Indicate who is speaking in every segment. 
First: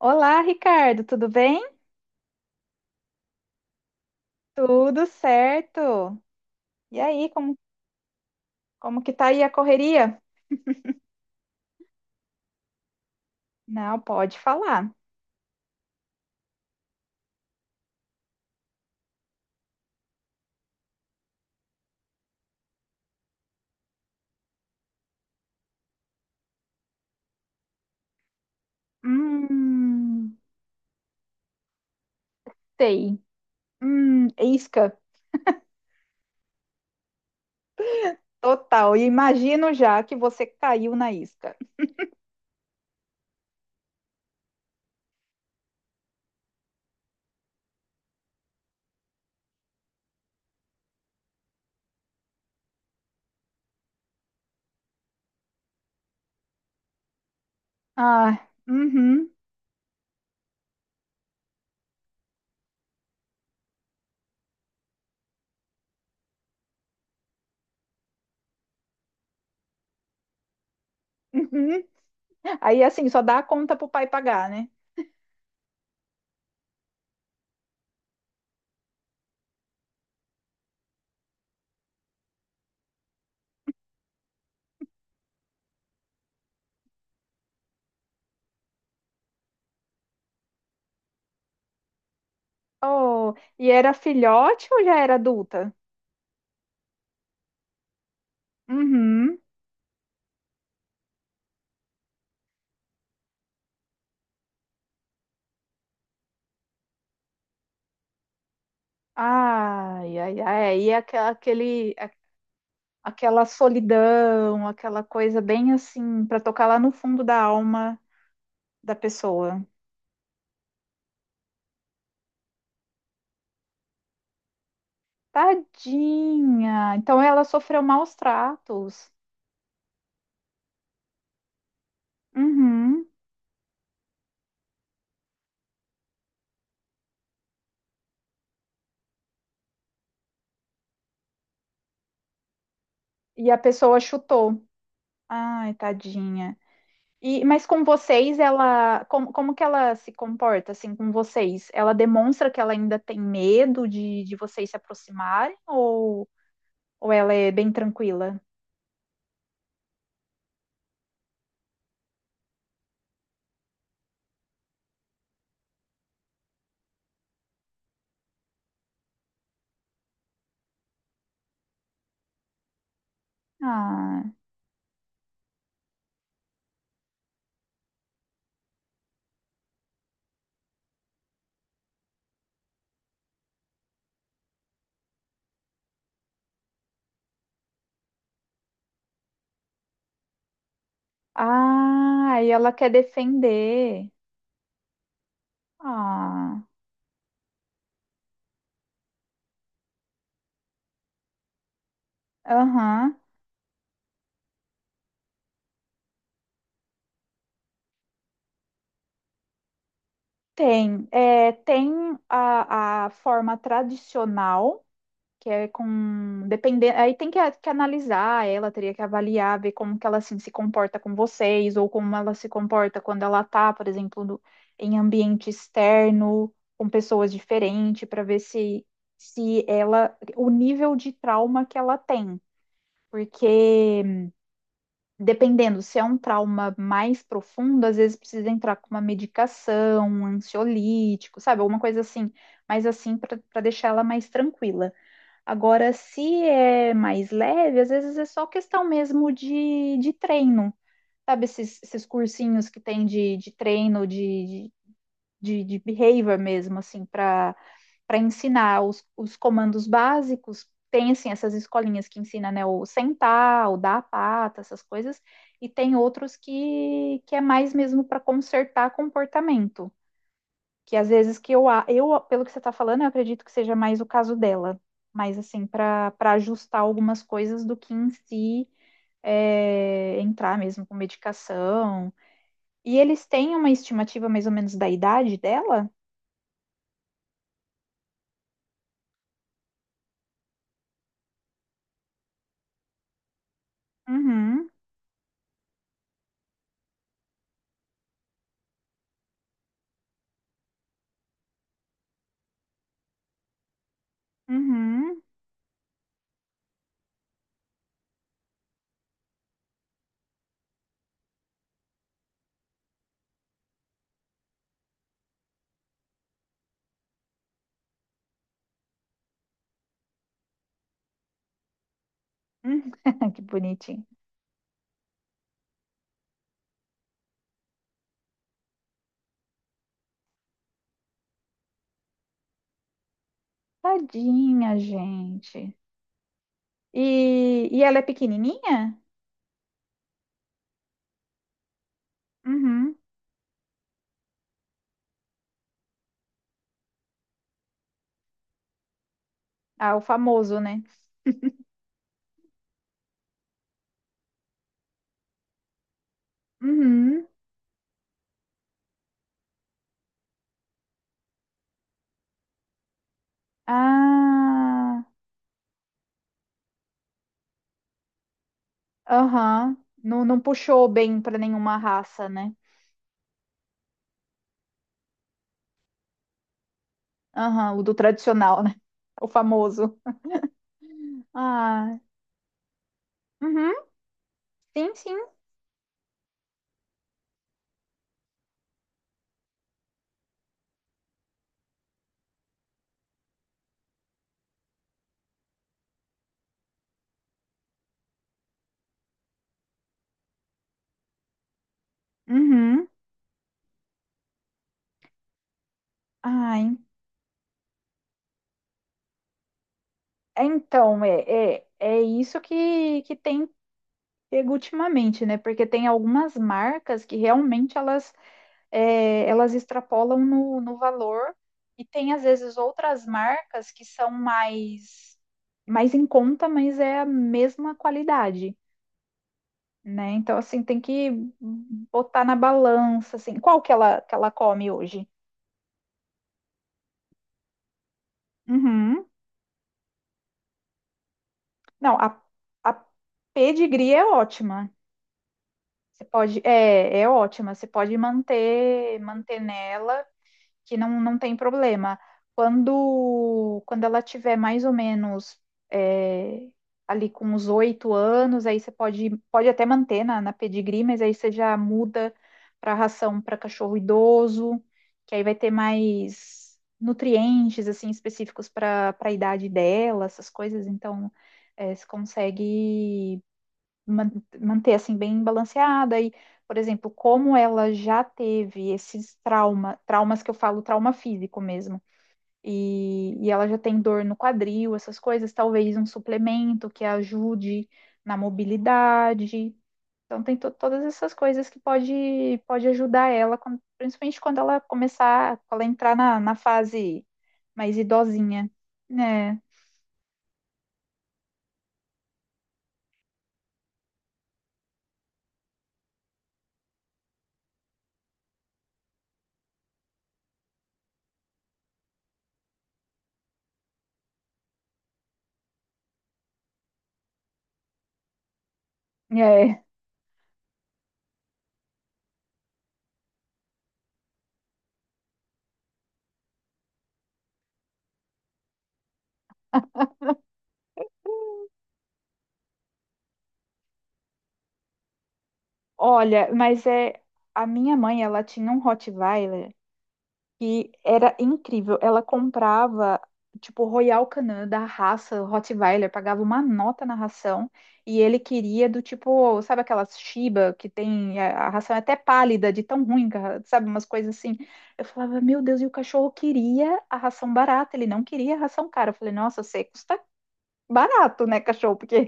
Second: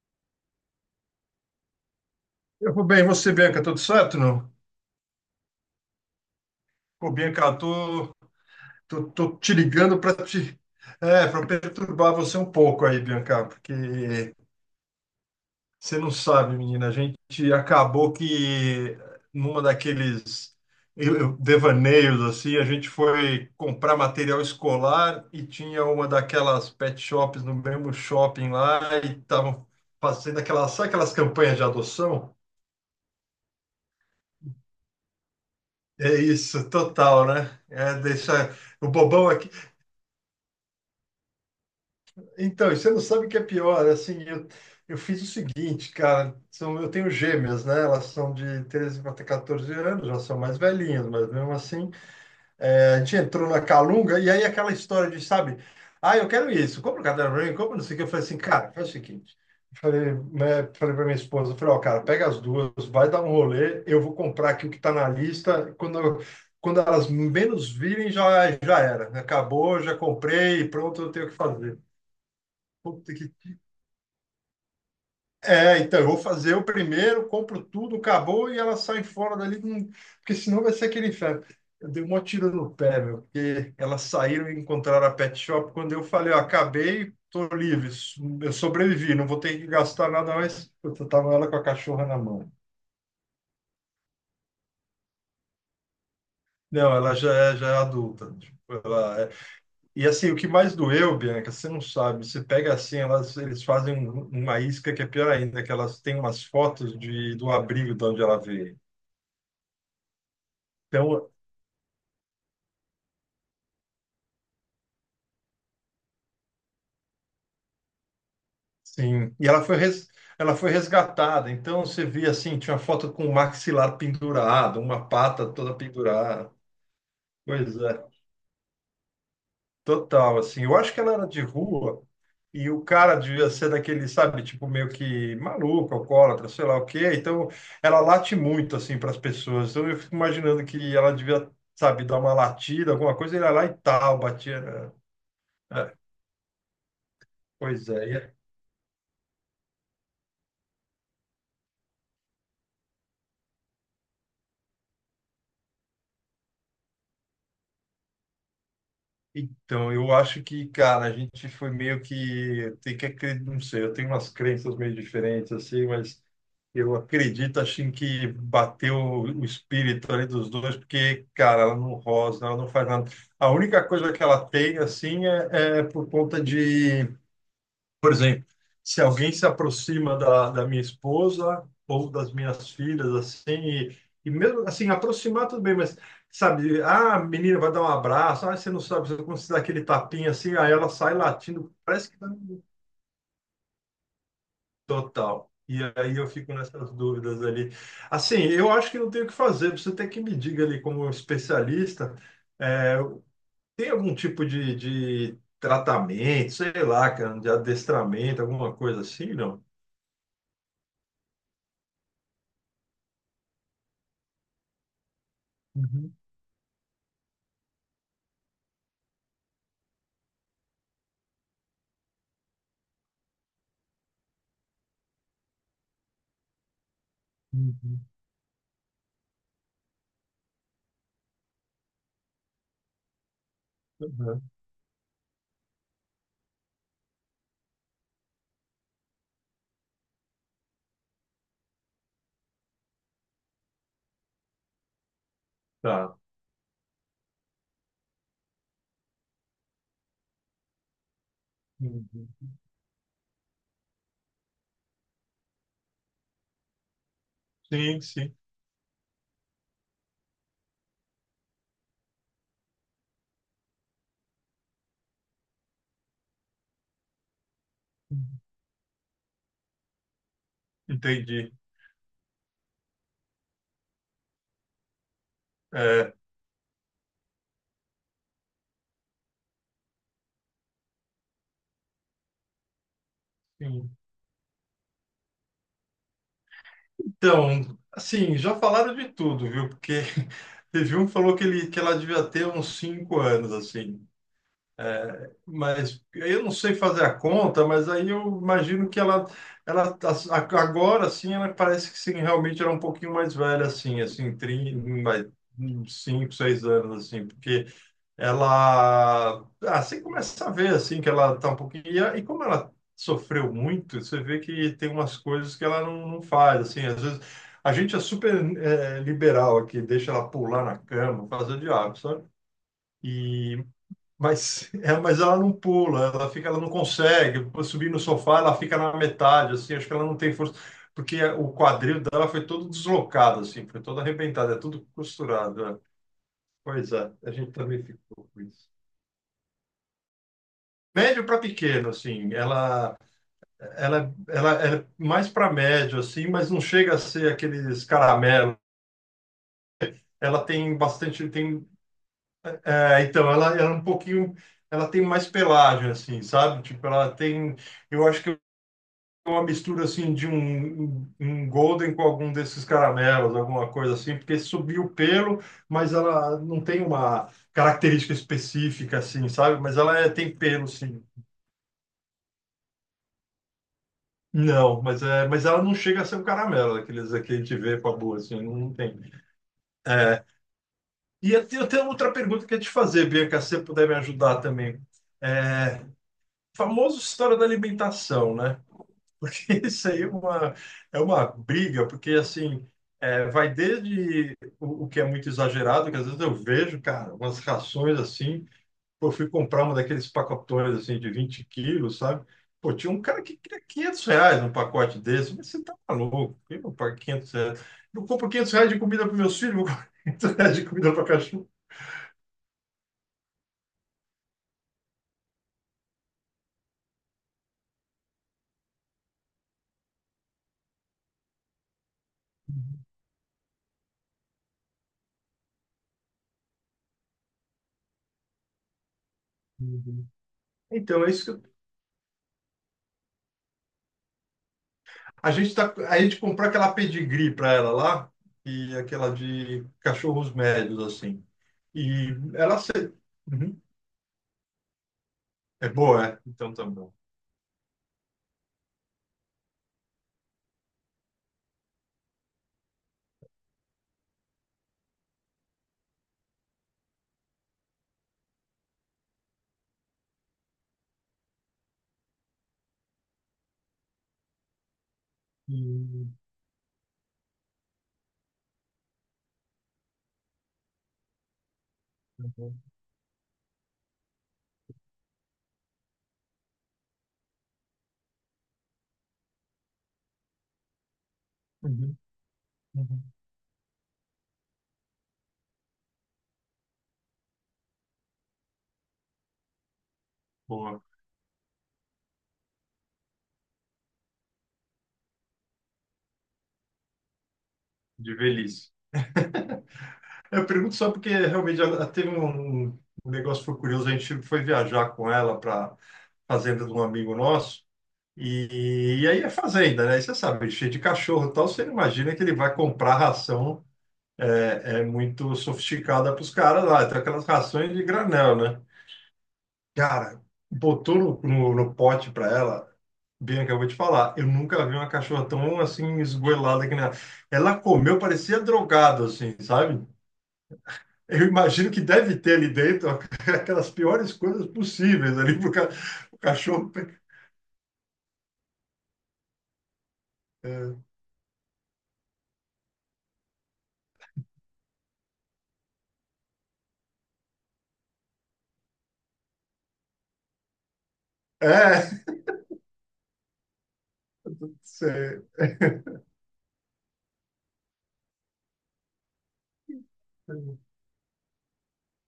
Speaker 1: Olá, Ricardo, tudo bem?
Speaker 2: Eu vou bem, e você, Bianca, tudo certo, não?
Speaker 1: Tudo certo. E
Speaker 2: Pô,
Speaker 1: aí,
Speaker 2: Bianca,
Speaker 1: como,
Speaker 2: eu tô,
Speaker 1: como
Speaker 2: tô,
Speaker 1: que tá
Speaker 2: tô
Speaker 1: aí a
Speaker 2: te ligando para
Speaker 1: correria?
Speaker 2: te, para perturbar você um pouco aí, Bianca,
Speaker 1: Não,
Speaker 2: porque
Speaker 1: pode falar.
Speaker 2: você não sabe, menina, a gente acabou que numa daqueles devaneios assim, a gente foi comprar material escolar e tinha uma daquelas pet shops no mesmo shopping lá e estavam
Speaker 1: Hum,
Speaker 2: fazendo aquelas, sabe aquelas campanhas de adoção?
Speaker 1: sei. Isca,
Speaker 2: É isso, total, né? É, deixa o
Speaker 1: total. E
Speaker 2: bobão.
Speaker 1: imagino já que você caiu na isca.
Speaker 2: Então, e você não sabe o que é pior. Assim, eu fiz o seguinte, cara. Eu tenho gêmeas, né? Elas são de 13 para 14 anos, já são mais velhinhas, mas mesmo assim. A gente entrou na Calunga e aí aquela história de, sabe? Ah, eu quero isso. Compra o caderno pra mim, compra não sei o que. Eu falei assim,
Speaker 1: Ah,
Speaker 2: cara, faz o
Speaker 1: uhum,
Speaker 2: seguinte. Eu Falei, né, falei para minha esposa, eu falei, ó, cara, pega as duas, vai dar um rolê, eu vou comprar aqui o que tá na lista. Quando elas menos virem, já era. Né, acabou, já comprei, pronto, eu tenho o que fazer.
Speaker 1: uhum. Aí assim,
Speaker 2: Puta
Speaker 1: só
Speaker 2: que...
Speaker 1: dá a conta pro pai pagar, né?
Speaker 2: É, então, eu vou fazer o primeiro, compro tudo, acabou e elas saem fora dali, porque senão vai ser aquele inferno. Eu dei um maior tiro no pé, meu, porque elas saíram e encontraram a pet shop. Quando eu falei, ó, acabei, tô livre, eu sobrevivi, não vou ter que gastar nada mais. Eu tava ela com a cachorra na mão.
Speaker 1: Oh, e era filhote ou já era adulta?
Speaker 2: Não, já é adulta. Tipo, ela é-
Speaker 1: Uhum.
Speaker 2: E assim, o que mais doeu, Bianca, você não sabe. Você pega assim, elas, eles fazem uma isca que é pior ainda, que elas têm umas fotos de, do abrigo de onde ela veio.
Speaker 1: Ai, ai, ai. Aí é aquela-
Speaker 2: Então,
Speaker 1: aquele, aquele aquela solidão, aquela coisa bem assim, para tocar lá no fundo da alma da
Speaker 2: sim,
Speaker 1: pessoa.
Speaker 2: ela foi resgatada. Então você via assim, tinha uma foto com o maxilar pendurado, uma pata toda pendurada.
Speaker 1: Tadinha! Então ela
Speaker 2: Pois
Speaker 1: sofreu
Speaker 2: é,
Speaker 1: maus tratos.
Speaker 2: total, assim. Eu acho que ela era de rua e o
Speaker 1: Uhum.
Speaker 2: cara devia ser daquele, sabe, tipo meio que maluco, alcoólatra, sei lá o quê. Então ela late muito assim para as pessoas. Então eu fico imaginando que ela devia, sabe, dar uma latida, alguma coisa, ele
Speaker 1: E
Speaker 2: ia
Speaker 1: a
Speaker 2: lá e
Speaker 1: pessoa
Speaker 2: tal, batia,
Speaker 1: chutou.
Speaker 2: né?
Speaker 1: Ai,
Speaker 2: É,
Speaker 1: tadinha. E, mas com
Speaker 2: pois é.
Speaker 1: vocês, ela, como, como que ela se comporta assim com vocês? Ela demonstra que ela ainda tem medo de vocês se aproximarem ou ela é bem tranquila?
Speaker 2: Então, eu acho que, cara, a gente foi meio que tem que acreditar, não sei, eu tenho umas crenças meio diferentes assim, mas eu acredito assim que bateu o espírito ali dos dois, porque, cara, ela não rosna, ela não faz nada. A única coisa que
Speaker 1: Ah,
Speaker 2: ela tem assim é por conta de, por exemplo, se alguém se aproxima da minha esposa ou das minhas filhas, assim, e mesmo assim, aproximar tudo bem, mas sabe, ah, a menina vai dar um abraço, ah, você não sabe você- como se dá aquele tapinha assim, aí ela sai latindo, parece que dá
Speaker 1: ah, e
Speaker 2: um
Speaker 1: ela quer defender.
Speaker 2: total. E aí eu fico
Speaker 1: Ah.
Speaker 2: nessas dúvidas ali. Assim, eu acho que não tem o que fazer, você tem que me diga ali como especialista, é,
Speaker 1: Aham.
Speaker 2: tem algum tipo de, tratamento, sei lá, cara, de adestramento, alguma coisa assim, não?
Speaker 1: Tem. É, tem a forma tradicional, que é
Speaker 2: Uhum.
Speaker 1: com. Dependendo, aí tem que analisar ela, teria que avaliar, ver como que ela assim, se comporta com vocês, ou como ela se comporta quando ela tá, por exemplo, em ambiente externo, com pessoas
Speaker 2: Uhum.
Speaker 1: diferentes, para ver se ela. O nível de trauma que ela tem. Porque.
Speaker 2: Uhum.
Speaker 1: Dependendo, se é um trauma mais profundo, às vezes precisa entrar com uma medicação, um ansiolítico, sabe? Alguma coisa assim, mas assim para deixar ela mais tranquila. Agora,
Speaker 2: Tá.
Speaker 1: se é mais leve, às vezes é só questão mesmo de treino, sabe? Esses
Speaker 2: Uhum.
Speaker 1: cursinhos que tem de treino, de behavior mesmo, assim,
Speaker 2: Sim,
Speaker 1: para
Speaker 2: sim.
Speaker 1: ensinar os comandos básicos. Tem, assim, essas escolinhas que ensina, né, o sentar, o dar a pata, essas coisas. E tem outros que é mais mesmo para
Speaker 2: Uhum.
Speaker 1: consertar comportamento. Que às vezes que
Speaker 2: Entendi.
Speaker 1: eu, a- eu, pelo que você está falando, eu acredito que seja mais o caso dela. Mas, assim,
Speaker 2: É,
Speaker 1: para ajustar algumas coisas do que em si é, entrar mesmo com medicação. E eles têm uma
Speaker 2: sim.
Speaker 1: estimativa mais ou menos da idade dela?
Speaker 2: Então, assim, já falaram de tudo, viu? Porque teve um que falou que, ele, que ela devia ter uns 5 anos, assim.
Speaker 1: Uhum.
Speaker 2: É, mas eu não sei fazer a conta, mas aí eu imagino que ela agora, assim, ela parece que sim, realmente era um pouquinho mais velha, assim, assim, 30,
Speaker 1: Uhum,
Speaker 2: mais uns 5, 6 anos, assim, porque ela assim começa a ver assim que ela tá um pouquinho e, e como ela sofreu muito você vê que tem umas coisas que ela não, não faz assim às vezes a gente é super liberal aqui, deixa ela pular na cama, fazer o diabo, sabe.
Speaker 1: uhum. Que
Speaker 2: E
Speaker 1: bonitinho.
Speaker 2: mas é, mas ela não pula, ela fica, ela não consegue subir no sofá, ela fica na metade assim, acho que ela não tem força porque o quadril dela foi todo deslocado assim, foi todo arrebentado, é
Speaker 1: Tadinha,
Speaker 2: tudo costurado,
Speaker 1: gente.
Speaker 2: né? Pois é, a gente
Speaker 1: E
Speaker 2: também
Speaker 1: ela é
Speaker 2: ficou com isso.
Speaker 1: pequenininha?
Speaker 2: Médio para pequeno, assim,
Speaker 1: Uhum.
Speaker 2: ela é mais para médio, assim, mas não chega a ser aqueles caramelos.
Speaker 1: Ah, o
Speaker 2: Ela
Speaker 1: famoso,
Speaker 2: tem
Speaker 1: né?
Speaker 2: bastante, tem, é, então, ela é um pouquinho, ela tem mais pelagem, assim, sabe? Tipo, ela
Speaker 1: Uhum.
Speaker 2: tem, eu acho que é uma mistura, assim, de um golden com algum desses caramelos, alguma coisa assim, porque subiu o
Speaker 1: Ah,
Speaker 2: pelo, mas ela não tem uma característica específica, assim, sabe?
Speaker 1: aham.
Speaker 2: Mas ela é,
Speaker 1: Não,
Speaker 2: tem
Speaker 1: não
Speaker 2: pelo,
Speaker 1: puxou
Speaker 2: sim.
Speaker 1: bem para nenhuma raça, né?
Speaker 2: Não, mas, é, mas ela não chega a ser um caramelo, daqueles que a gente
Speaker 1: Aham,
Speaker 2: vê
Speaker 1: o
Speaker 2: com
Speaker 1: do
Speaker 2: a boa, assim, não,
Speaker 1: tradicional,
Speaker 2: não
Speaker 1: né?
Speaker 2: tem.
Speaker 1: O famoso.
Speaker 2: E eu tenho
Speaker 1: Ah,
Speaker 2: outra pergunta que eu ia te fazer, Bianca, se você
Speaker 1: uhum.
Speaker 2: puder me ajudar também.
Speaker 1: Sim, sim.
Speaker 2: É, famoso história da alimentação, né? Isso aí é uma briga, porque assim, vai desde o, que é muito exagerado, que às vezes eu vejo, cara, umas rações assim, pô, eu fui comprar um daqueles pacotões assim de 20 quilos, sabe? Pô,
Speaker 1: Uhum.
Speaker 2: tinha um cara que queria R$ 500 num pacote desse. Mas você tá maluco?
Speaker 1: Ah,
Speaker 2: Eu não
Speaker 1: en-
Speaker 2: pagar R$ 500. Eu compro R$ 500 de comida para meus filhos, vou comprar 500
Speaker 1: é,
Speaker 2: reais de comida
Speaker 1: então,
Speaker 2: para cachorro.
Speaker 1: é isso que tem pego ultimamente, né? Porque tem algumas marcas que realmente elas. É, elas extrapolam no valor e tem às vezes outras marcas que são mais mais em conta, mas é a mesma qualidade,
Speaker 2: Uhum.
Speaker 1: né? Então assim tem
Speaker 2: Então,
Speaker 1: que
Speaker 2: é isso que
Speaker 1: botar na balança assim qual que ela come hoje.
Speaker 2: a gente comprou aquela pedigree para ela lá e
Speaker 1: Uhum.
Speaker 2: aquela de cachorros médios assim.
Speaker 1: Não,
Speaker 2: E
Speaker 1: a,
Speaker 2: ela se...
Speaker 1: a
Speaker 2: Uhum.
Speaker 1: pedigree é ótima.
Speaker 2: É
Speaker 1: Você
Speaker 2: boa, é.
Speaker 1: pode
Speaker 2: Então tá bom.
Speaker 1: é, é ótima. Você pode manter nela que não, não tem problema. Quando ela tiver mais ou menos é, ali com os 8 anos, aí você pode, pode até manter na pedigree, mas aí você já muda para ração para cachorro idoso, que aí vai ter
Speaker 2: Uhum.
Speaker 1: mais nutrientes assim específicos para a idade dela, essas coisas. Então, é, você
Speaker 2: Uhum.
Speaker 1: consegue man- manter assim bem balanceada e, por exemplo, como ela já teve traumas que eu falo, trauma físico mesmo,
Speaker 2: Uhum. Uhum.
Speaker 1: e ela já tem dor no quadril, essas coisas, talvez um suplemento que ajude na mobilidade. Então tem todas
Speaker 2: Boa,
Speaker 1: essas coisas que pode, pode ajudar ela, quando- principalmente quando ela começar, quando ela entrar na fase mais
Speaker 2: de
Speaker 1: idosinha,
Speaker 2: velhice.
Speaker 1: né?
Speaker 2: Eu pergunto só porque realmente ela teve um negócio que foi curioso. A gente foi viajar com ela para fazenda de um amigo nosso. E aí é fazenda, né? E você sabe, cheio de cachorro e tal. Você não imagina que ele vai comprar ração é muito sofisticada para os caras lá. Então, aquelas rações de granel, né?
Speaker 1: É.
Speaker 2: Cara, botou no pote para ela. Bianca, eu vou te falar, eu nunca vi uma cachorra tão assim esgoelada que nem ela. Ela comeu, parecia drogada, assim, sabe? Eu imagino que deve ter ali dentro aquelas piores coisas possíveis ali pro ca... o
Speaker 1: Olha, mas
Speaker 2: cachorro. Pe...
Speaker 1: é, a minha mãe, ela tinha um Rottweiler que
Speaker 2: É,
Speaker 1: era incrível. Ela comprava, tipo, Royal Canin da raça Rottweiler, pagava uma nota na ração e ele queria do tipo, sabe aquelas Shiba que tem a ração é
Speaker 2: é,
Speaker 1: até pálida, de tão ruim, que a- sabe, umas coisas assim. Eu
Speaker 2: cê...
Speaker 1: falava, meu Deus, e o cachorro queria a ração barata, ele não queria a ração cara. Eu falei, nossa, você custa barato, né, cachorro? Porque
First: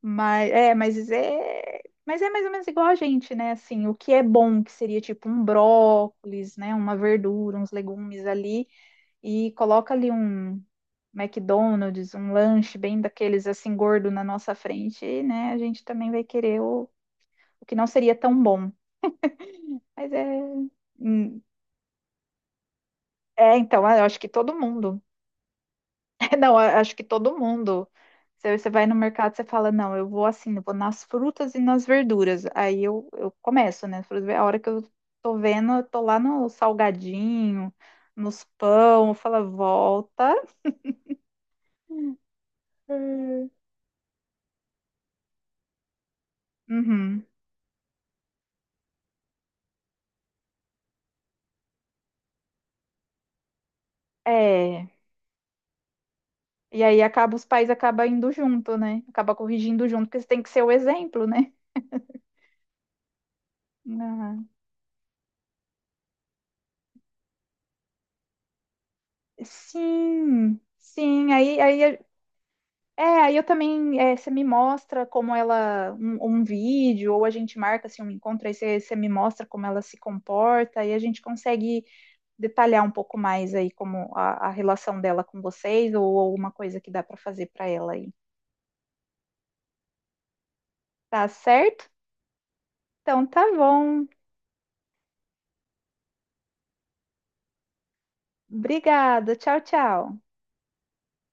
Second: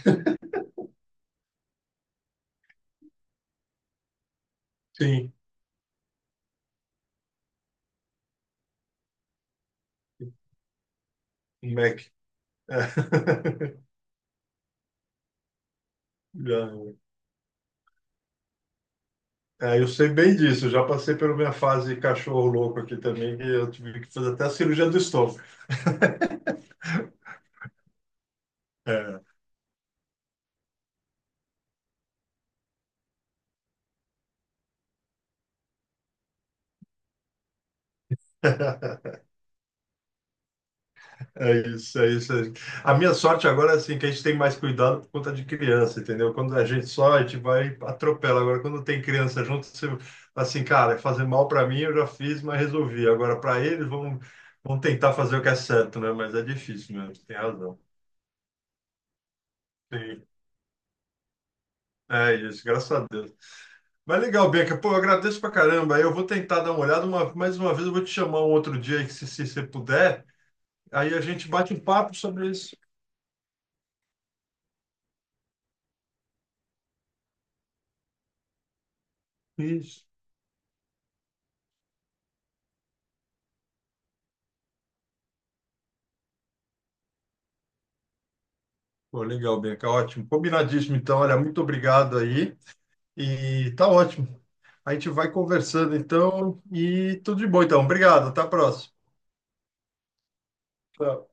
Speaker 1: mas é mais ou menos igual a gente, né? Assim, o que é bom, que seria tipo
Speaker 2: sim,
Speaker 1: um brócolis, né? Uma verdura, uns legumes ali, e coloca ali um
Speaker 2: um Mac.
Speaker 1: McDonald's, um lanche bem daqueles
Speaker 2: É.
Speaker 1: assim gordo na nossa frente, e, né? A gente também vai querer
Speaker 2: Já...
Speaker 1: o que não seria tão bom.
Speaker 2: é, eu sei
Speaker 1: Mas é,
Speaker 2: bem disso, eu já passei pela
Speaker 1: hum,
Speaker 2: minha fase cachorro louco aqui também, que
Speaker 1: é
Speaker 2: eu
Speaker 1: então,
Speaker 2: tive
Speaker 1: eu
Speaker 2: que
Speaker 1: acho que
Speaker 2: fazer até a
Speaker 1: todo
Speaker 2: cirurgia do
Speaker 1: mundo.
Speaker 2: estômago.
Speaker 1: É, não, a- acho que todo mundo. Você vai no
Speaker 2: É.
Speaker 1: mercado, você fala, não, eu vou assim, eu vou nas frutas e nas verduras. Eu começo, né? Frutas. A hora que eu tô vendo, eu tô lá no salgadinho, nos pão, eu falo volta.
Speaker 2: É isso, é isso. É isso. A minha sorte
Speaker 1: Hum,
Speaker 2: agora é assim, que a gente tem mais cuidado por conta de criança, entendeu? Quando a gente só, a
Speaker 1: Uhum.
Speaker 2: gente vai atropela. Agora, quando tem criança junto, você, assim, cara, é fazer mal para mim eu já fiz, mas resolvi. Agora, para eles, vão
Speaker 1: É.
Speaker 2: tentar fazer o que é certo, né? Mas é
Speaker 1: E
Speaker 2: difícil
Speaker 1: aí
Speaker 2: mesmo,
Speaker 1: acaba,
Speaker 2: tem
Speaker 1: os pais
Speaker 2: razão.
Speaker 1: acabam indo junto, né? Acaba corrigindo junto, porque
Speaker 2: Sim,
Speaker 1: você tem que ser o exemplo, né?
Speaker 2: é isso, graças a Deus. Mas
Speaker 1: Ah,
Speaker 2: legal, Bianca. Pô, eu agradeço pra caramba. Aí eu vou tentar dar uma olhada. Mais uma vez, eu vou te chamar um outro dia, aí, se você puder.
Speaker 1: sim,
Speaker 2: Aí a
Speaker 1: sim.
Speaker 2: gente
Speaker 1: Aí,
Speaker 2: bate um
Speaker 1: aí
Speaker 2: papo sobre isso.
Speaker 1: é, aí eu também, é, você me mostra como ela, um vídeo, ou a gente marca assim, um encontro, aí você, você me mostra como ela se
Speaker 2: Isso.
Speaker 1: comporta, e a gente consegue detalhar um pouco mais aí como a relação dela com vocês, ou alguma coisa que dá para fazer para ela aí.
Speaker 2: Pô, legal, Bianca. Ótimo. Combinadíssimo, então.
Speaker 1: Tá
Speaker 2: Olha, muito
Speaker 1: certo?
Speaker 2: obrigado aí.
Speaker 1: Então tá
Speaker 2: E tá
Speaker 1: bom.
Speaker 2: ótimo. A gente vai conversando, então. E tudo de bom, então. Obrigado. Até a próxima.
Speaker 1: Obrigada. Tchau, tchau.
Speaker 2: Tchau.